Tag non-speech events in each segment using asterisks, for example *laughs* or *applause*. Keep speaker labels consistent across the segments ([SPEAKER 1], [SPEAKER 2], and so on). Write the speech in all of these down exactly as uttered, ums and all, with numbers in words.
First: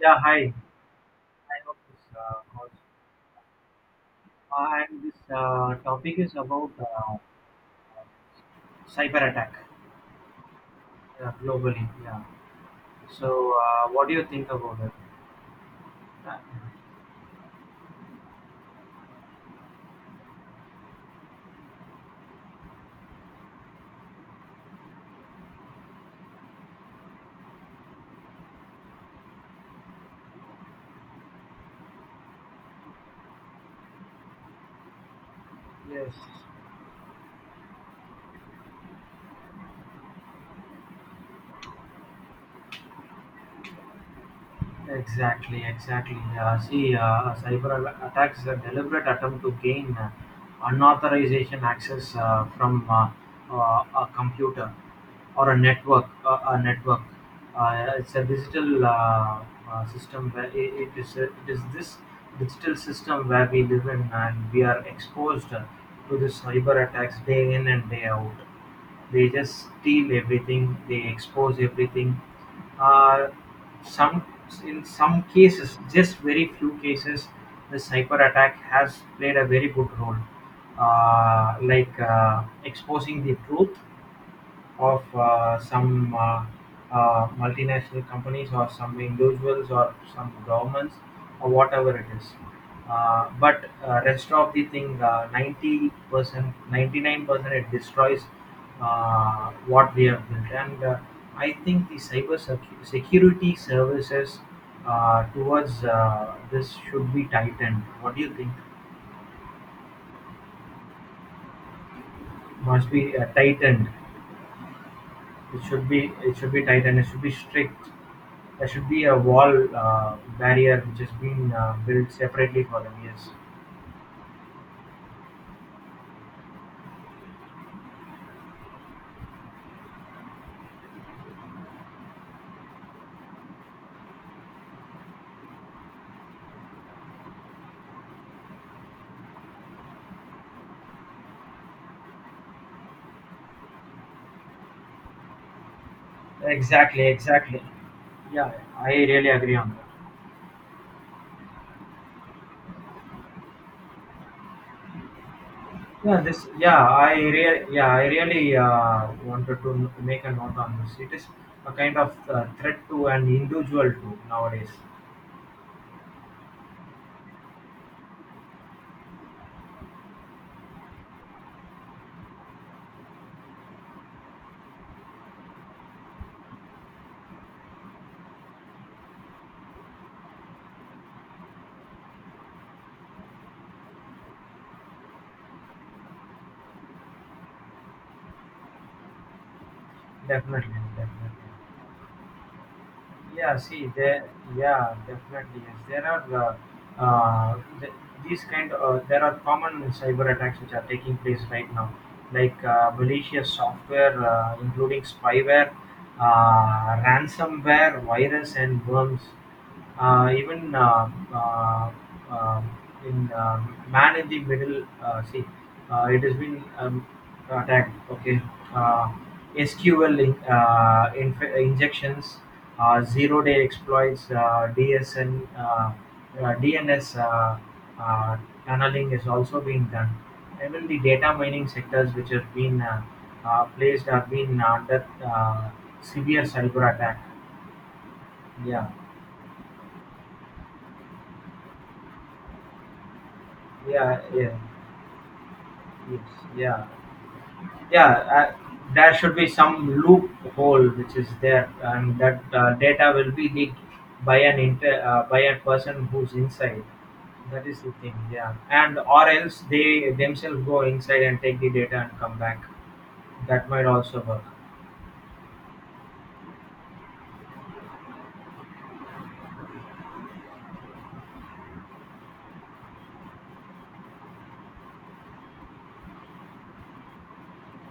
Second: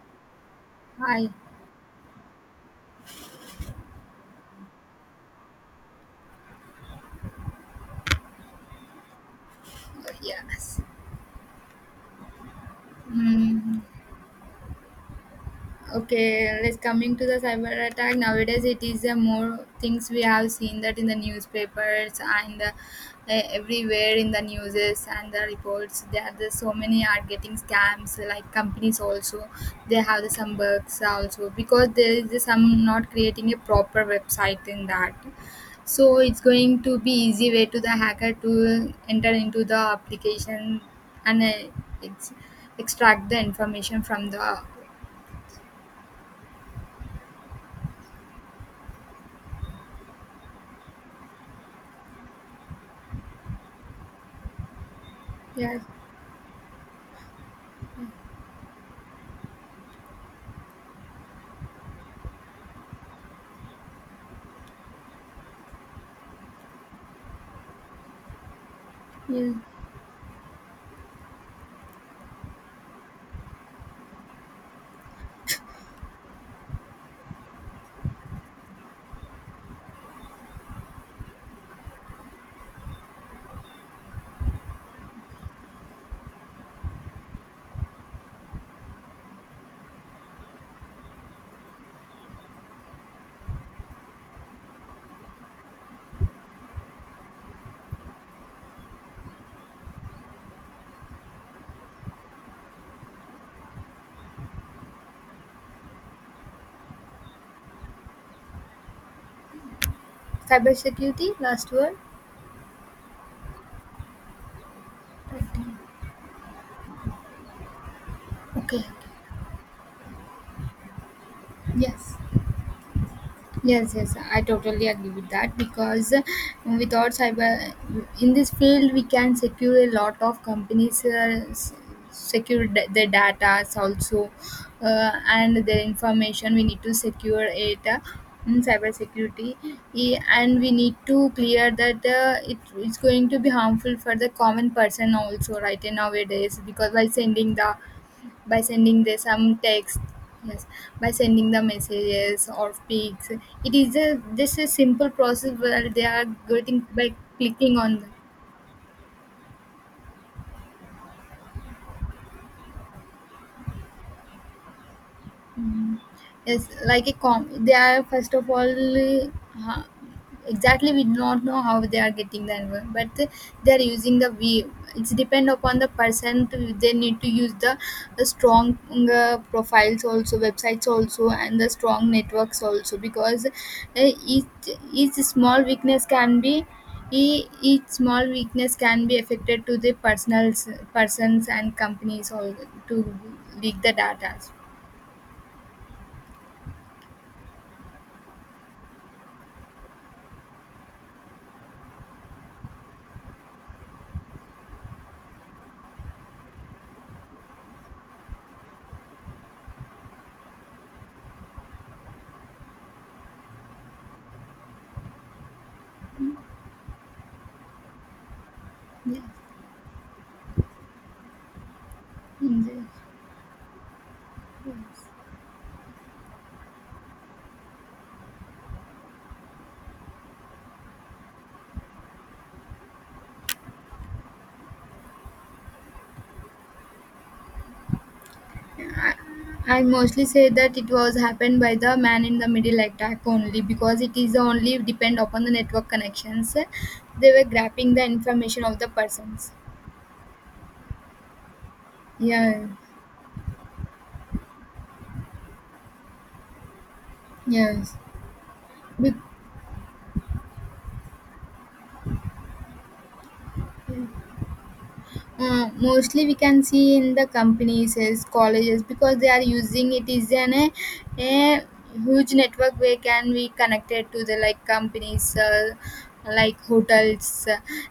[SPEAKER 1] Yeah, hi.
[SPEAKER 2] Hi.
[SPEAKER 1] I hope this uh, calls. Uh, and this uh, topic is about uh, cyber attack
[SPEAKER 2] Uh, Yes.
[SPEAKER 1] uh, globally. Yeah. So,
[SPEAKER 2] Mm.
[SPEAKER 1] uh, what do you think about it? Uh,
[SPEAKER 2] Okay, let's coming to the cyber attack. Nowadays, it is a more things we have seen that in the newspapers and uh, everywhere in the newses and the reports. There, are so many are getting scams. Like companies also, they have the some bugs also because there is some not creating a proper website in that.
[SPEAKER 1] yes.
[SPEAKER 2] So it's going to be easy way to the hacker to enter into the application and uh, it's extract the information from the
[SPEAKER 1] Exactly, exactly. Uh, see, uh, cyber a- attacks is a deliberate attempt to gain uh, unauthorization access uh, from uh, uh, a computer or a
[SPEAKER 2] yeah.
[SPEAKER 1] network. Uh, a network. Uh, it's a digital uh, uh, system where i- it is. uh, it is this digital system where we live in, and we are exposed uh, to this cyber attacks day in and day out. They
[SPEAKER 2] Yeah.
[SPEAKER 1] just steal everything. They expose everything. Uh, some In some cases, just very few cases, the cyber attack has played a very good role, uh, like uh, exposing the truth of uh, some uh, uh, multinational companies or some individuals or some governments or whatever it is. Uh, but uh, rest of the thing, uh, ninety percent, ninety-nine percent it destroys uh, what we have built. And uh, I think the cyber secu- security services uh, towards uh, this should be tightened. What do you think?
[SPEAKER 2] Cybersecurity, last word.
[SPEAKER 1] Must be uh, tightened. It should be it should be tightened. It should be strict. There
[SPEAKER 2] Okay.
[SPEAKER 1] should be a wall uh, barrier which has been uh, built
[SPEAKER 2] Yes.
[SPEAKER 1] separately for them. Yes,
[SPEAKER 2] Yes, yes, I totally agree with that because uh, without cyber in this field, we can secure a lot of companies, uh, s- secure da- their data also, uh, and their information. We need to secure it uh, in cybersecurity, E- and we need to clear that uh, it, it's going to be harmful for the common person also, right? In nowadays, because by
[SPEAKER 1] exactly,
[SPEAKER 2] sending
[SPEAKER 1] exactly.
[SPEAKER 2] the
[SPEAKER 1] Yeah,
[SPEAKER 2] by
[SPEAKER 1] I
[SPEAKER 2] sending the
[SPEAKER 1] really
[SPEAKER 2] some
[SPEAKER 1] agree on that.
[SPEAKER 2] text, yes, by sending the messages or pics, it is a just a simple process where they
[SPEAKER 1] Yeah,
[SPEAKER 2] are
[SPEAKER 1] this. Yeah,
[SPEAKER 2] getting by
[SPEAKER 1] I really.
[SPEAKER 2] clicking
[SPEAKER 1] Yeah,
[SPEAKER 2] on
[SPEAKER 1] I
[SPEAKER 2] them.
[SPEAKER 1] really uh, wanted to n- make a note on this. It is a kind of uh, threat to an individual too nowadays.
[SPEAKER 2] Mm. Yes, like a com. They are first of all, uh, exactly we do not know how they are getting the envol- but they are using the we. It's depend upon the person. To, they need to use the uh, strong uh, profiles also, websites also, and the strong networks also because uh, each each small weakness can be. e- Each small weakness can be affected to the personals,
[SPEAKER 1] Definitely, definitely.
[SPEAKER 2] persons and companies all to
[SPEAKER 1] Yeah,
[SPEAKER 2] leak
[SPEAKER 1] see,
[SPEAKER 2] the
[SPEAKER 1] there,
[SPEAKER 2] data.
[SPEAKER 1] yeah, definitely. Yes, there are uh, uh, th- these kind of there are common cyber attacks which are taking place right now, like uh, malicious software, uh, including spyware, uh, ransomware, virus, and worms. Uh, even uh, uh, um, in uh, Man in the Middle, uh, see, uh, it has been um, attacked. Okay, uh,
[SPEAKER 2] Yeah,
[SPEAKER 1] S Q L in, uh, inf- injections,
[SPEAKER 2] in the
[SPEAKER 1] uh, zero-day exploits, uh,
[SPEAKER 2] yes.
[SPEAKER 1] D S N, uh, uh, D N S uh, uh, tunneling is also being done. Even the data mining sectors, which have been uh, uh, placed, have been under uh, severe cyber attack. Yeah,
[SPEAKER 2] I, I mostly say that it was happened by the man in the middle attack only because it
[SPEAKER 1] yeah,
[SPEAKER 2] is
[SPEAKER 1] yeah.
[SPEAKER 2] only depend upon the network
[SPEAKER 1] Yes.
[SPEAKER 2] connections.
[SPEAKER 1] Yeah.
[SPEAKER 2] They were grabbing the
[SPEAKER 1] Yeah. Uh,
[SPEAKER 2] information of the
[SPEAKER 1] there should be
[SPEAKER 2] persons.
[SPEAKER 1] some loophole which is there, and that
[SPEAKER 2] Yeah,
[SPEAKER 1] uh, data will be leaked by an inter uh, by a person who's inside. That is the
[SPEAKER 2] yes.
[SPEAKER 1] thing. Yeah. And
[SPEAKER 2] Be-
[SPEAKER 1] or else they themselves go inside and take the data and come back. That might also work.
[SPEAKER 2] Uh, mostly we can see in the companies as colleges because they are using it is an a, a huge network where can be connected to the like companies uh, like hotels,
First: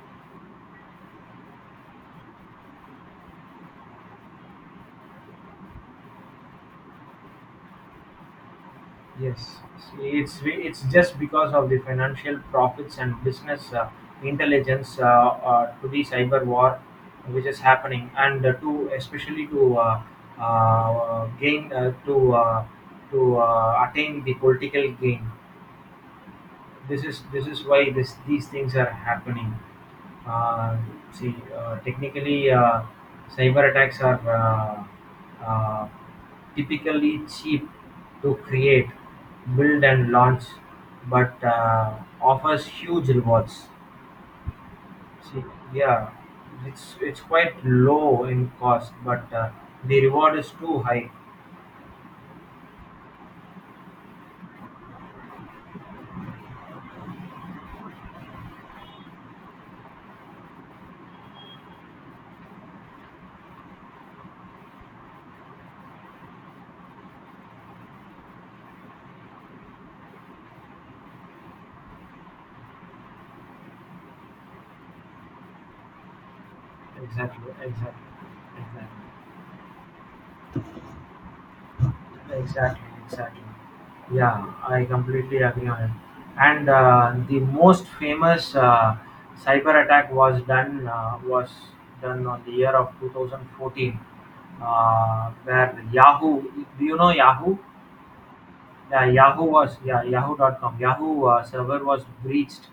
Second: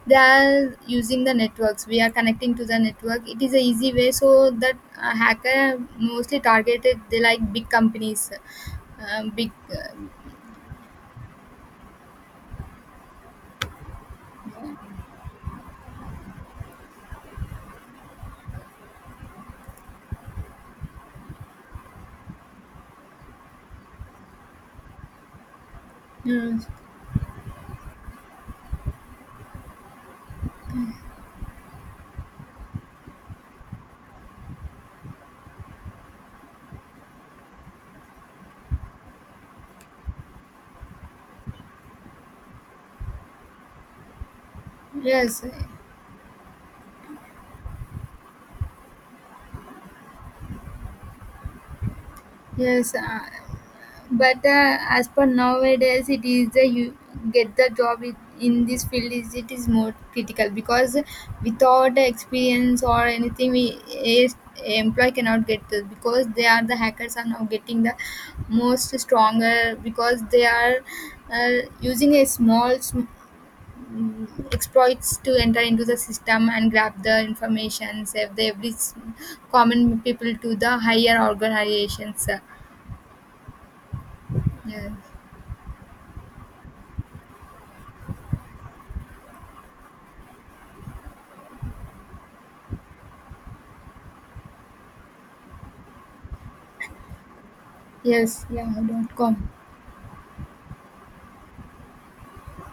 [SPEAKER 2] they are using the networks, we are connecting to the network, it is a easy way so that uh, hacker mostly targeted the like big companies, uh, big
[SPEAKER 1] Yes,
[SPEAKER 2] uh,
[SPEAKER 1] it's it's just because of the financial profits and business uh, intelligence uh, uh, to the cyber war, which is happening, and uh, to especially to uh, uh, gain uh, to uh, to uh, attain the political gain.
[SPEAKER 2] mm,
[SPEAKER 1] This is this is why this these things are happening. Uh, see, uh, technically, uh, cyber attacks are uh, uh, typically cheap to create, build, and launch, but uh, offers huge rewards.
[SPEAKER 2] yes.
[SPEAKER 1] See, yeah, it's it's quite low in cost, but uh, the reward is too high.
[SPEAKER 2] Yes, uh, but uh, as per nowadays it is the you get the job it, in this field is it is more critical because without the experience or anything we a, employee cannot get this because they are the hackers are now getting the most stronger because they are uh, using a small sm- mm, exploits to enter into the system and grab the
[SPEAKER 1] Exactly,
[SPEAKER 2] information,
[SPEAKER 1] exactly,
[SPEAKER 2] save the every s-
[SPEAKER 1] exactly.
[SPEAKER 2] common people to the higher organizations. Uh,
[SPEAKER 1] Exactly, exactly. Yeah, I
[SPEAKER 2] yeah.
[SPEAKER 1] completely agree on it. And uh, the most famous uh, cyber attack was done uh, was done on the year of twenty fourteen, uh, where Yahoo. Do you know Yahoo?
[SPEAKER 2] Yes, yeah,
[SPEAKER 1] Yeah,
[SPEAKER 2] dot
[SPEAKER 1] Yahoo
[SPEAKER 2] com.
[SPEAKER 1] was, yeah, Yahoo dot com. Yahoo uh, server was breached,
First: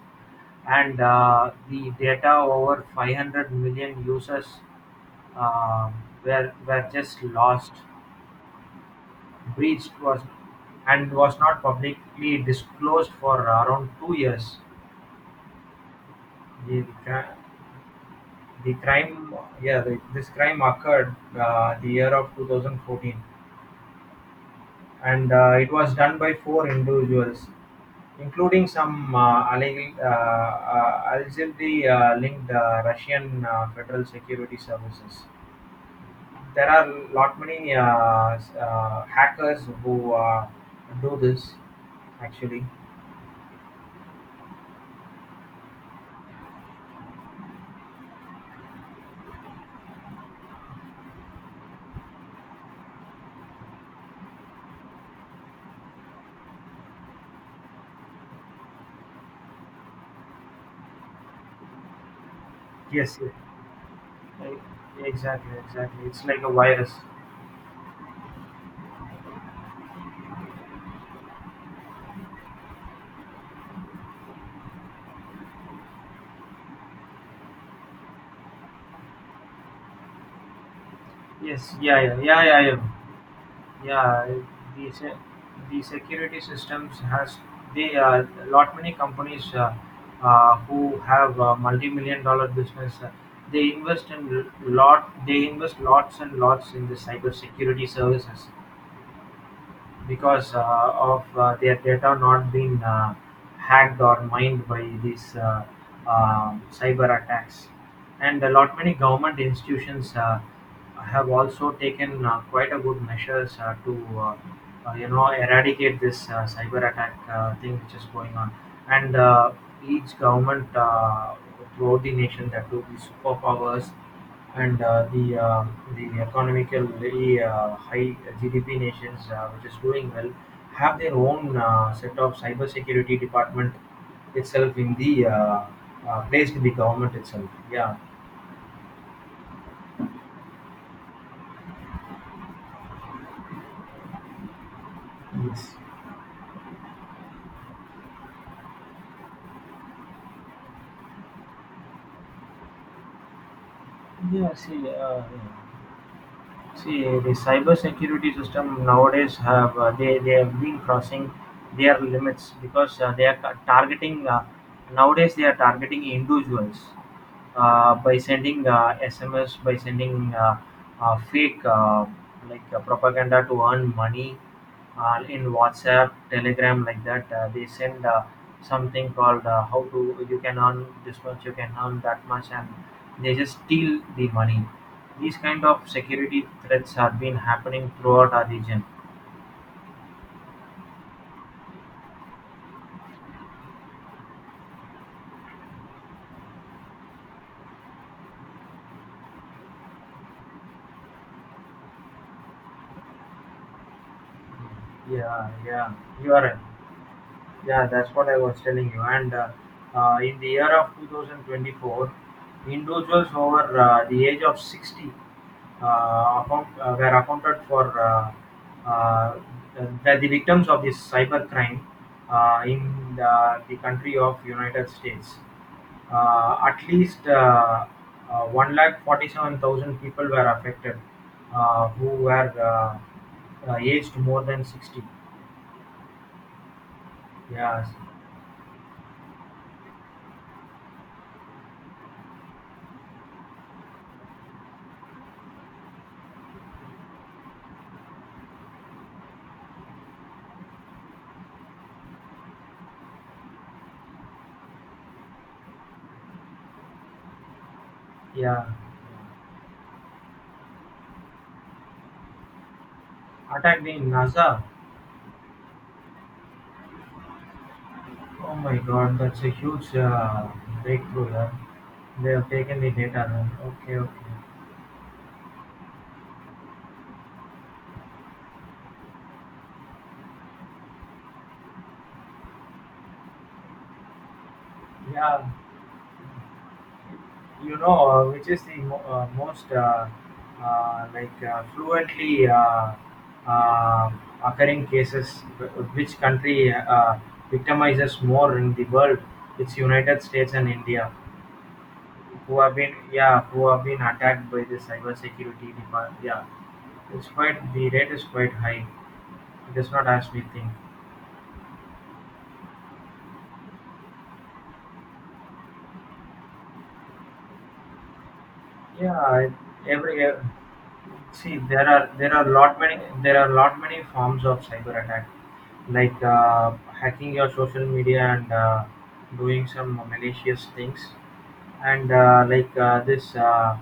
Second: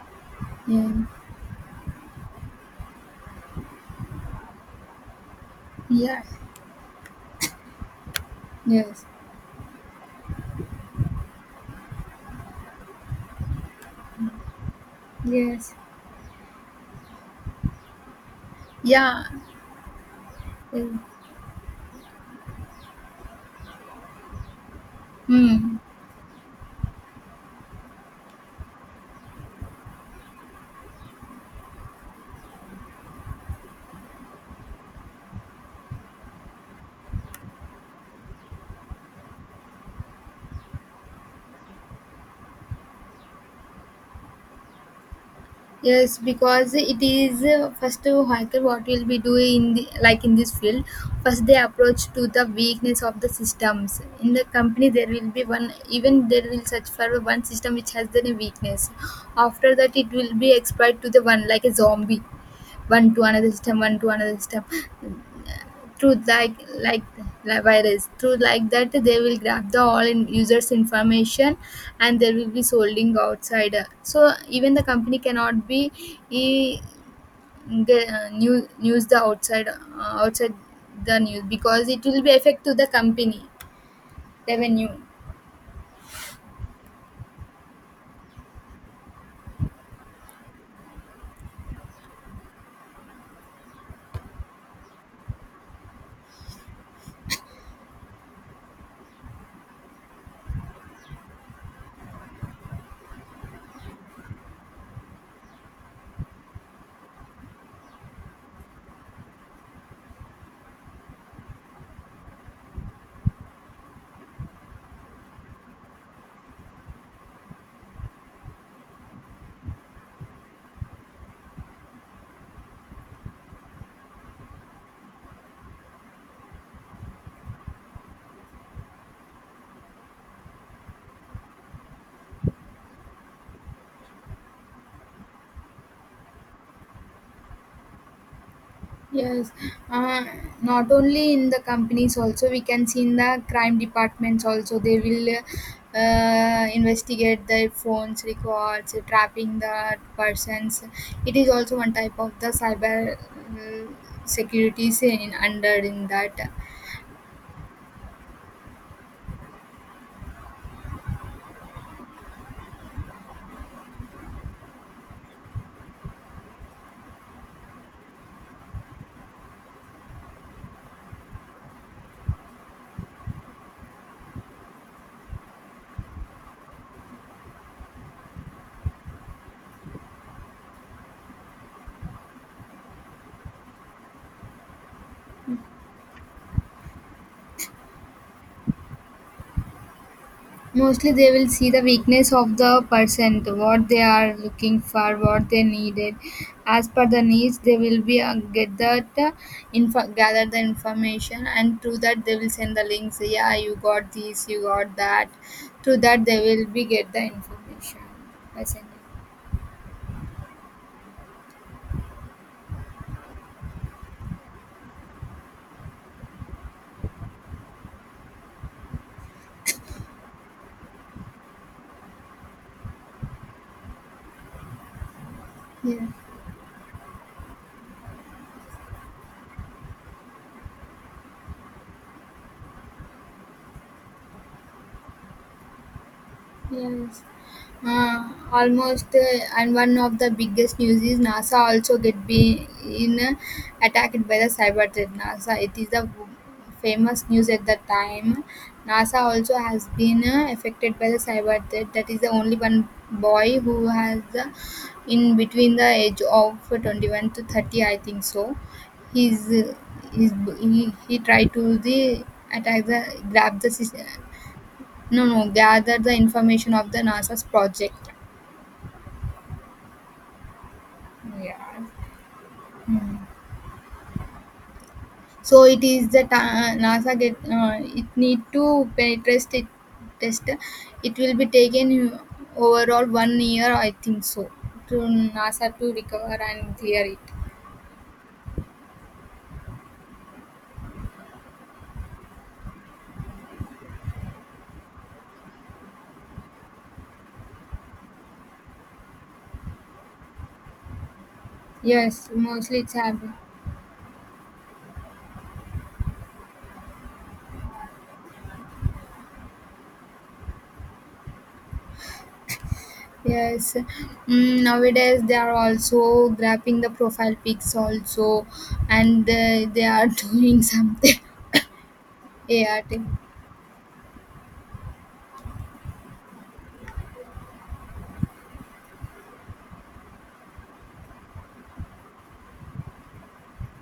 [SPEAKER 2] Yeah,
[SPEAKER 1] and uh, the data over five hundred million users uh,
[SPEAKER 2] yeah,
[SPEAKER 1] were were just lost.
[SPEAKER 2] yes,
[SPEAKER 1] Breached was, and Was not publicly disclosed for around two years.
[SPEAKER 2] yes,
[SPEAKER 1] The, cri- the
[SPEAKER 2] yeah.
[SPEAKER 1] crime, yeah, the, this crime occurred
[SPEAKER 2] Yes.
[SPEAKER 1] uh, the year of twenty fourteen, and uh, it
[SPEAKER 2] Hmm.
[SPEAKER 1] was done by four individuals, including some uh, alleg- uh, uh, allegedly uh, linked uh, Russian uh, Federal Security Services. There are lot many uh, uh, hackers who uh, do this actually.
[SPEAKER 2] Yes, because it is uh, first uh, hacker what will be doing in the, like in this field. First, they approach to the weakness of the systems in the company. There will be one, even there will search for one system which has the weakness. After that, it will be exploit to the one like a zombie, one
[SPEAKER 1] Yes,
[SPEAKER 2] to another system, one to another
[SPEAKER 1] like,
[SPEAKER 2] system.
[SPEAKER 1] exactly, exactly. It's
[SPEAKER 2] Truth
[SPEAKER 1] like a
[SPEAKER 2] like
[SPEAKER 1] virus.
[SPEAKER 2] like like virus. Truth like that they will grab the all in users information and there will be solding outside. So even the company cannot be e, the, uh, new, use the outside uh, outside the news
[SPEAKER 1] Yes,
[SPEAKER 2] because
[SPEAKER 1] yeah,
[SPEAKER 2] it
[SPEAKER 1] yeah,
[SPEAKER 2] will be
[SPEAKER 1] yeah, yeah,
[SPEAKER 2] affect to the
[SPEAKER 1] yeah.
[SPEAKER 2] company
[SPEAKER 1] Yeah,
[SPEAKER 2] revenue.
[SPEAKER 1] the, se- the security systems has they uh, lot many companies uh, uh, who have uh, multi-million dollar business. Uh, they invest in lot. They invest lots and lots in the cyber security services, because uh, of uh, their data not being uh, hacked or mined by these uh, um cyber attacks. And a lot many government institutions uh, have also taken uh, quite a good measures uh, to uh, uh, you know eradicate this uh, cyber attack uh, thing which is going on. And uh, each government uh, throughout the nation that do the superpowers and uh, the uh, the economically uh, high G D P nations, uh, which is doing well, have their own uh, set of cybersecurity department itself in the uh, uh, placed in the government itself. Yeah.
[SPEAKER 2] Yes, uh, not only in the companies, also we can see in the crime departments also, they will
[SPEAKER 1] Yes.
[SPEAKER 2] uh, investigate the phones records, trapping the persons. It is also one type of the cyber uh,
[SPEAKER 1] Yeah, see,
[SPEAKER 2] security
[SPEAKER 1] uh, yeah.
[SPEAKER 2] in, under in that.
[SPEAKER 1] See, the cyber security system nowadays have uh, they they have been crossing their limits because uh, they are ca- targeting uh, nowadays they are targeting individuals uh, by sending uh, S M S, by sending uh, uh, fake uh, like uh, propaganda to earn money uh, in WhatsApp, Telegram like that. Uh, they send uh, something called uh, how to you can earn this much, you can earn that much, and they just steal the money. These kind of security threats have been happening throughout our region.
[SPEAKER 2] Mostly they will see the weakness of the person, what they are looking for, what they needed. As per the needs, they will be uh, get that uh, info, gather the information, and through that they will send the links. Yeah, you got this, you got that.
[SPEAKER 1] Yeah, yeah,
[SPEAKER 2] Through that
[SPEAKER 1] you
[SPEAKER 2] they
[SPEAKER 1] are right.
[SPEAKER 2] will be get the
[SPEAKER 1] Yeah,
[SPEAKER 2] information
[SPEAKER 1] that's what I was
[SPEAKER 2] by sending.
[SPEAKER 1] telling you. And uh, uh, in the year of twenty twenty-four, individuals over uh, the age of sixty uh, account, uh, were accounted for uh, uh, the, the victims of this cyber crime uh, in the, the country of United States.
[SPEAKER 2] Yeah.
[SPEAKER 1] Uh, At least uh, uh, one lakh forty-seven thousand people were affected, uh, who were uh, uh, aged more than sixty.
[SPEAKER 2] Yes.
[SPEAKER 1] Yes,
[SPEAKER 2] Uh, almost, uh, and one of the biggest news is NASA also get been uh, attacked by the cyber threat. NASA, it is the famous news at the time. NASA also has been uh, affected by the cyber threat. That is the only one boy who has the in between the age of twenty one to thirty, I think so.
[SPEAKER 1] yeah.
[SPEAKER 2] He's, uh, he's he, he tried to the attack the grab the
[SPEAKER 1] Attacked
[SPEAKER 2] system.
[SPEAKER 1] in NASA.
[SPEAKER 2] No, no, gather the information of the NASA's project.
[SPEAKER 1] Oh my God, that's a huge uh, breakthrough. Yeah.
[SPEAKER 2] Yeah.
[SPEAKER 1] They have taken the
[SPEAKER 2] Hmm.
[SPEAKER 1] data. Huh? Okay, okay.
[SPEAKER 2] So it is the ta- NASA get uh, it need to penetrate it test. It will be taken overall one year, I think so, to
[SPEAKER 1] Yeah,
[SPEAKER 2] NASA to recover and clear it.
[SPEAKER 1] you know uh, which is the mo- uh, most uh, uh, like uh, fluently uh, uh, occurring cases, wh- which country uh, victimizes more in the world. It's United States and India
[SPEAKER 2] Yes,
[SPEAKER 1] who have
[SPEAKER 2] mostly it's
[SPEAKER 1] been,
[SPEAKER 2] happening.
[SPEAKER 1] yeah, who have been attacked by the cyber security department. Yeah, it's quite — the rate is quite high. It is not as we think.
[SPEAKER 2] Yes, mm, nowadays they are also grabbing the profile pics also, and
[SPEAKER 1] Yeah.
[SPEAKER 2] uh, they are *laughs*
[SPEAKER 1] Every uh,
[SPEAKER 2] doing something
[SPEAKER 1] see, there are there are lot
[SPEAKER 2] A I.
[SPEAKER 1] many there are lot many forms of cyber attack, like uh, hacking your social media, and uh, doing some malicious things, and uh, like uh, this uh,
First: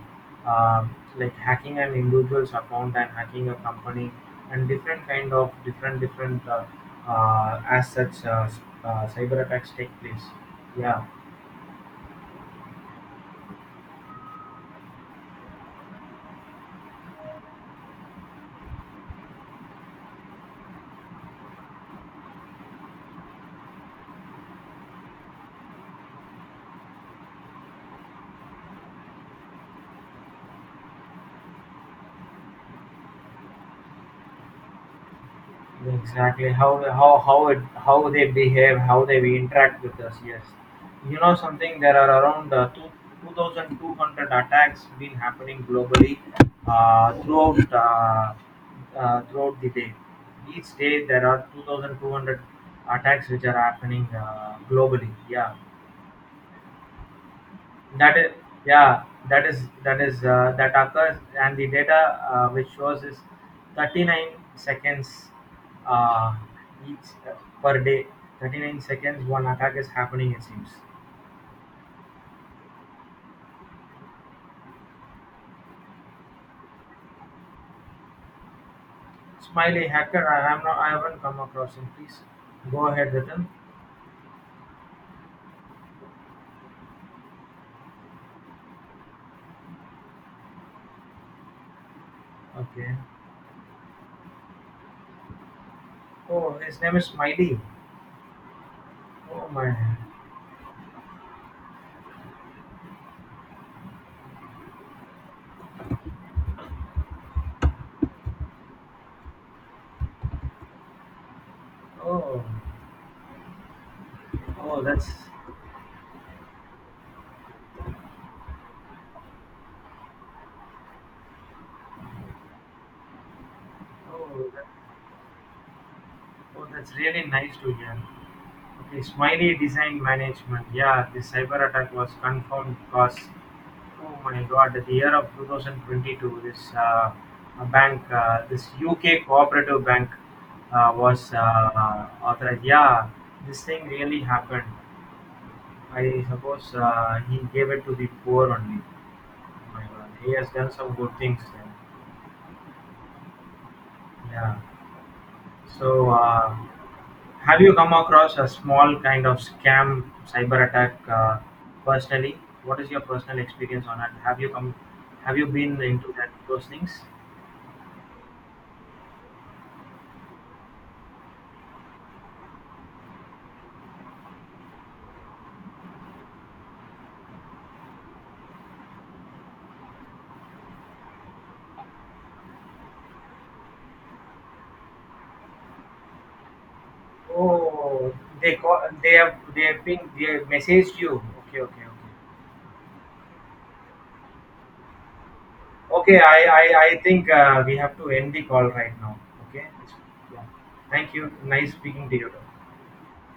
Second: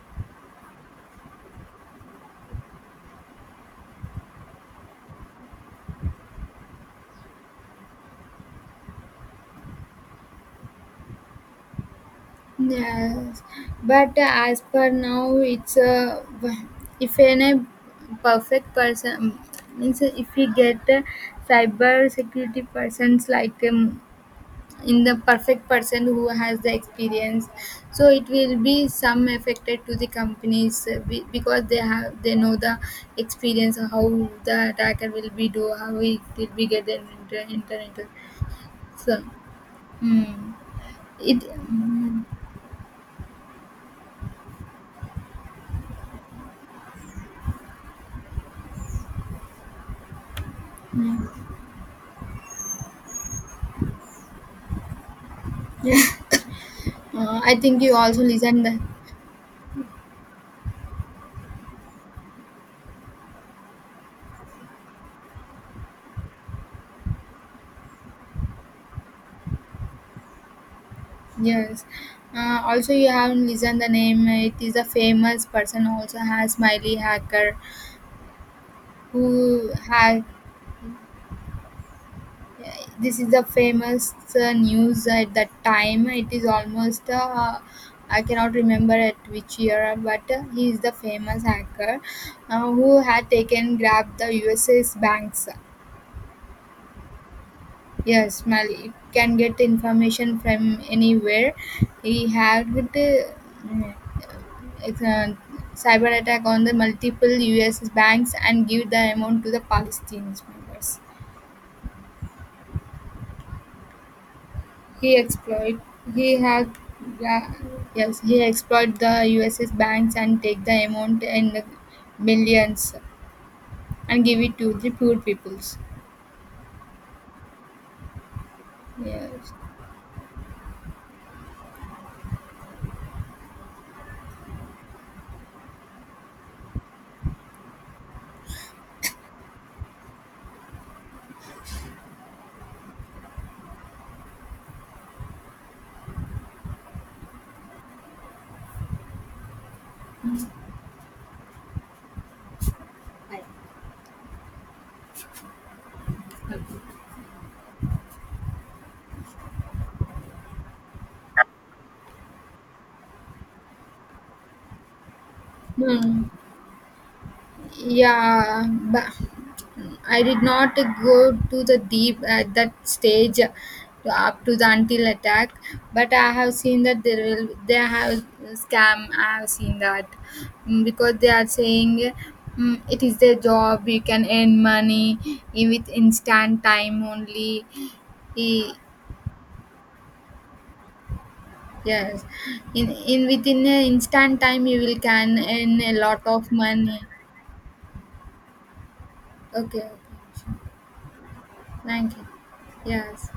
[SPEAKER 1] uh, like hacking an individual's account and hacking a company, and different kind of different different uh, uh, as such uh, s- uh, cyber attacks take place. Yeah.
[SPEAKER 2] Yes, but uh, as per now, it's a if any perfect person means if we get a cyber security persons like um, in the perfect person who has the experience, so it will be some affected to the companies uh, be- because they have they know the experience of how the attacker will be do how it
[SPEAKER 1] Exactly,
[SPEAKER 2] will be
[SPEAKER 1] how
[SPEAKER 2] get the
[SPEAKER 1] how how it
[SPEAKER 2] internet.
[SPEAKER 1] how they behave, how they
[SPEAKER 2] So
[SPEAKER 1] interact with us. Yes,
[SPEAKER 2] mm,
[SPEAKER 1] you know
[SPEAKER 2] it
[SPEAKER 1] something. There are
[SPEAKER 2] mm,
[SPEAKER 1] around uh, two two thousand two hundred attacks been happening globally, uh, throughout uh, uh, throughout the day. Each day there are two thousand two hundred attacks which are happening uh, globally. Yeah,
[SPEAKER 2] *laughs* yeah. Uh, I think you
[SPEAKER 1] that
[SPEAKER 2] also
[SPEAKER 1] is,
[SPEAKER 2] listen the
[SPEAKER 1] yeah, that is that is uh, that occurs, and the data uh, which shows is thirty-nine seconds uh, each uh, per day. thirty-nine seconds, one attack is happening. It seems.
[SPEAKER 2] yes. Uh, also, you have listened the name. It is a famous person. Also has smiley Hacker, who
[SPEAKER 1] Smiley
[SPEAKER 2] had
[SPEAKER 1] hacker, I am not. I haven't come across him. Please go ahead
[SPEAKER 2] this
[SPEAKER 1] with
[SPEAKER 2] is a
[SPEAKER 1] him.
[SPEAKER 2] famous uh, news at that time. It is almost uh, I cannot remember at which year, but uh, he is the famous hacker uh,
[SPEAKER 1] Okay.
[SPEAKER 2] who had taken grabbed the U S A's banks.
[SPEAKER 1] Oh, his name is Smiley.
[SPEAKER 2] Yes, smiley can
[SPEAKER 1] Oh
[SPEAKER 2] get
[SPEAKER 1] my.
[SPEAKER 2] information from anywhere. He hacked. Uh, It's a cyber attack on the multiple U S banks and give the amount to the Palestinian members.
[SPEAKER 1] Oh, oh, that's.
[SPEAKER 2] He exploit he had yeah, yes, he exploit the U S banks and take the amount in the millions and give
[SPEAKER 1] Oh,
[SPEAKER 2] it
[SPEAKER 1] that,
[SPEAKER 2] to the poor peoples.
[SPEAKER 1] oh, that's really nice to hear. Okay,
[SPEAKER 2] Yes.
[SPEAKER 1] Smiley Design Management. Yeah, the cyber attack was confirmed because, oh my God, the year of twenty twenty-two, this uh, a bank, uh, this U K cooperative bank uh, was uh, authorized. Yeah, this thing really happened. I suppose uh, he gave it to the poor only. Oh my God, he has done some good things then. Yeah. So, uh, have you come across a small kind of scam cyber attack, uh, personally? What is your personal experience on it? Have you come? Have you been into
[SPEAKER 2] Hmm.
[SPEAKER 1] that those things?
[SPEAKER 2] Yeah, but I did not go to the deep at that stage, uh, up to the until attack, but I have seen that there will they have scam. I have seen that. Mm, because they are saying mm, it is their job. You can earn money in- with instant time only.
[SPEAKER 1] Oh, they
[SPEAKER 2] E-
[SPEAKER 1] call, they have they have been they have messaged you. Okay, okay, okay.
[SPEAKER 2] Yes, in in within an instant time you will can earn a
[SPEAKER 1] Okay,
[SPEAKER 2] lot
[SPEAKER 1] I
[SPEAKER 2] of
[SPEAKER 1] I,
[SPEAKER 2] money.
[SPEAKER 1] I think uh, we have to end the call right now. Okay.
[SPEAKER 2] Okay, okay.
[SPEAKER 1] Yeah. Thank you. Nice speaking
[SPEAKER 2] Thank
[SPEAKER 1] to
[SPEAKER 2] you.
[SPEAKER 1] you.
[SPEAKER 2] Yes.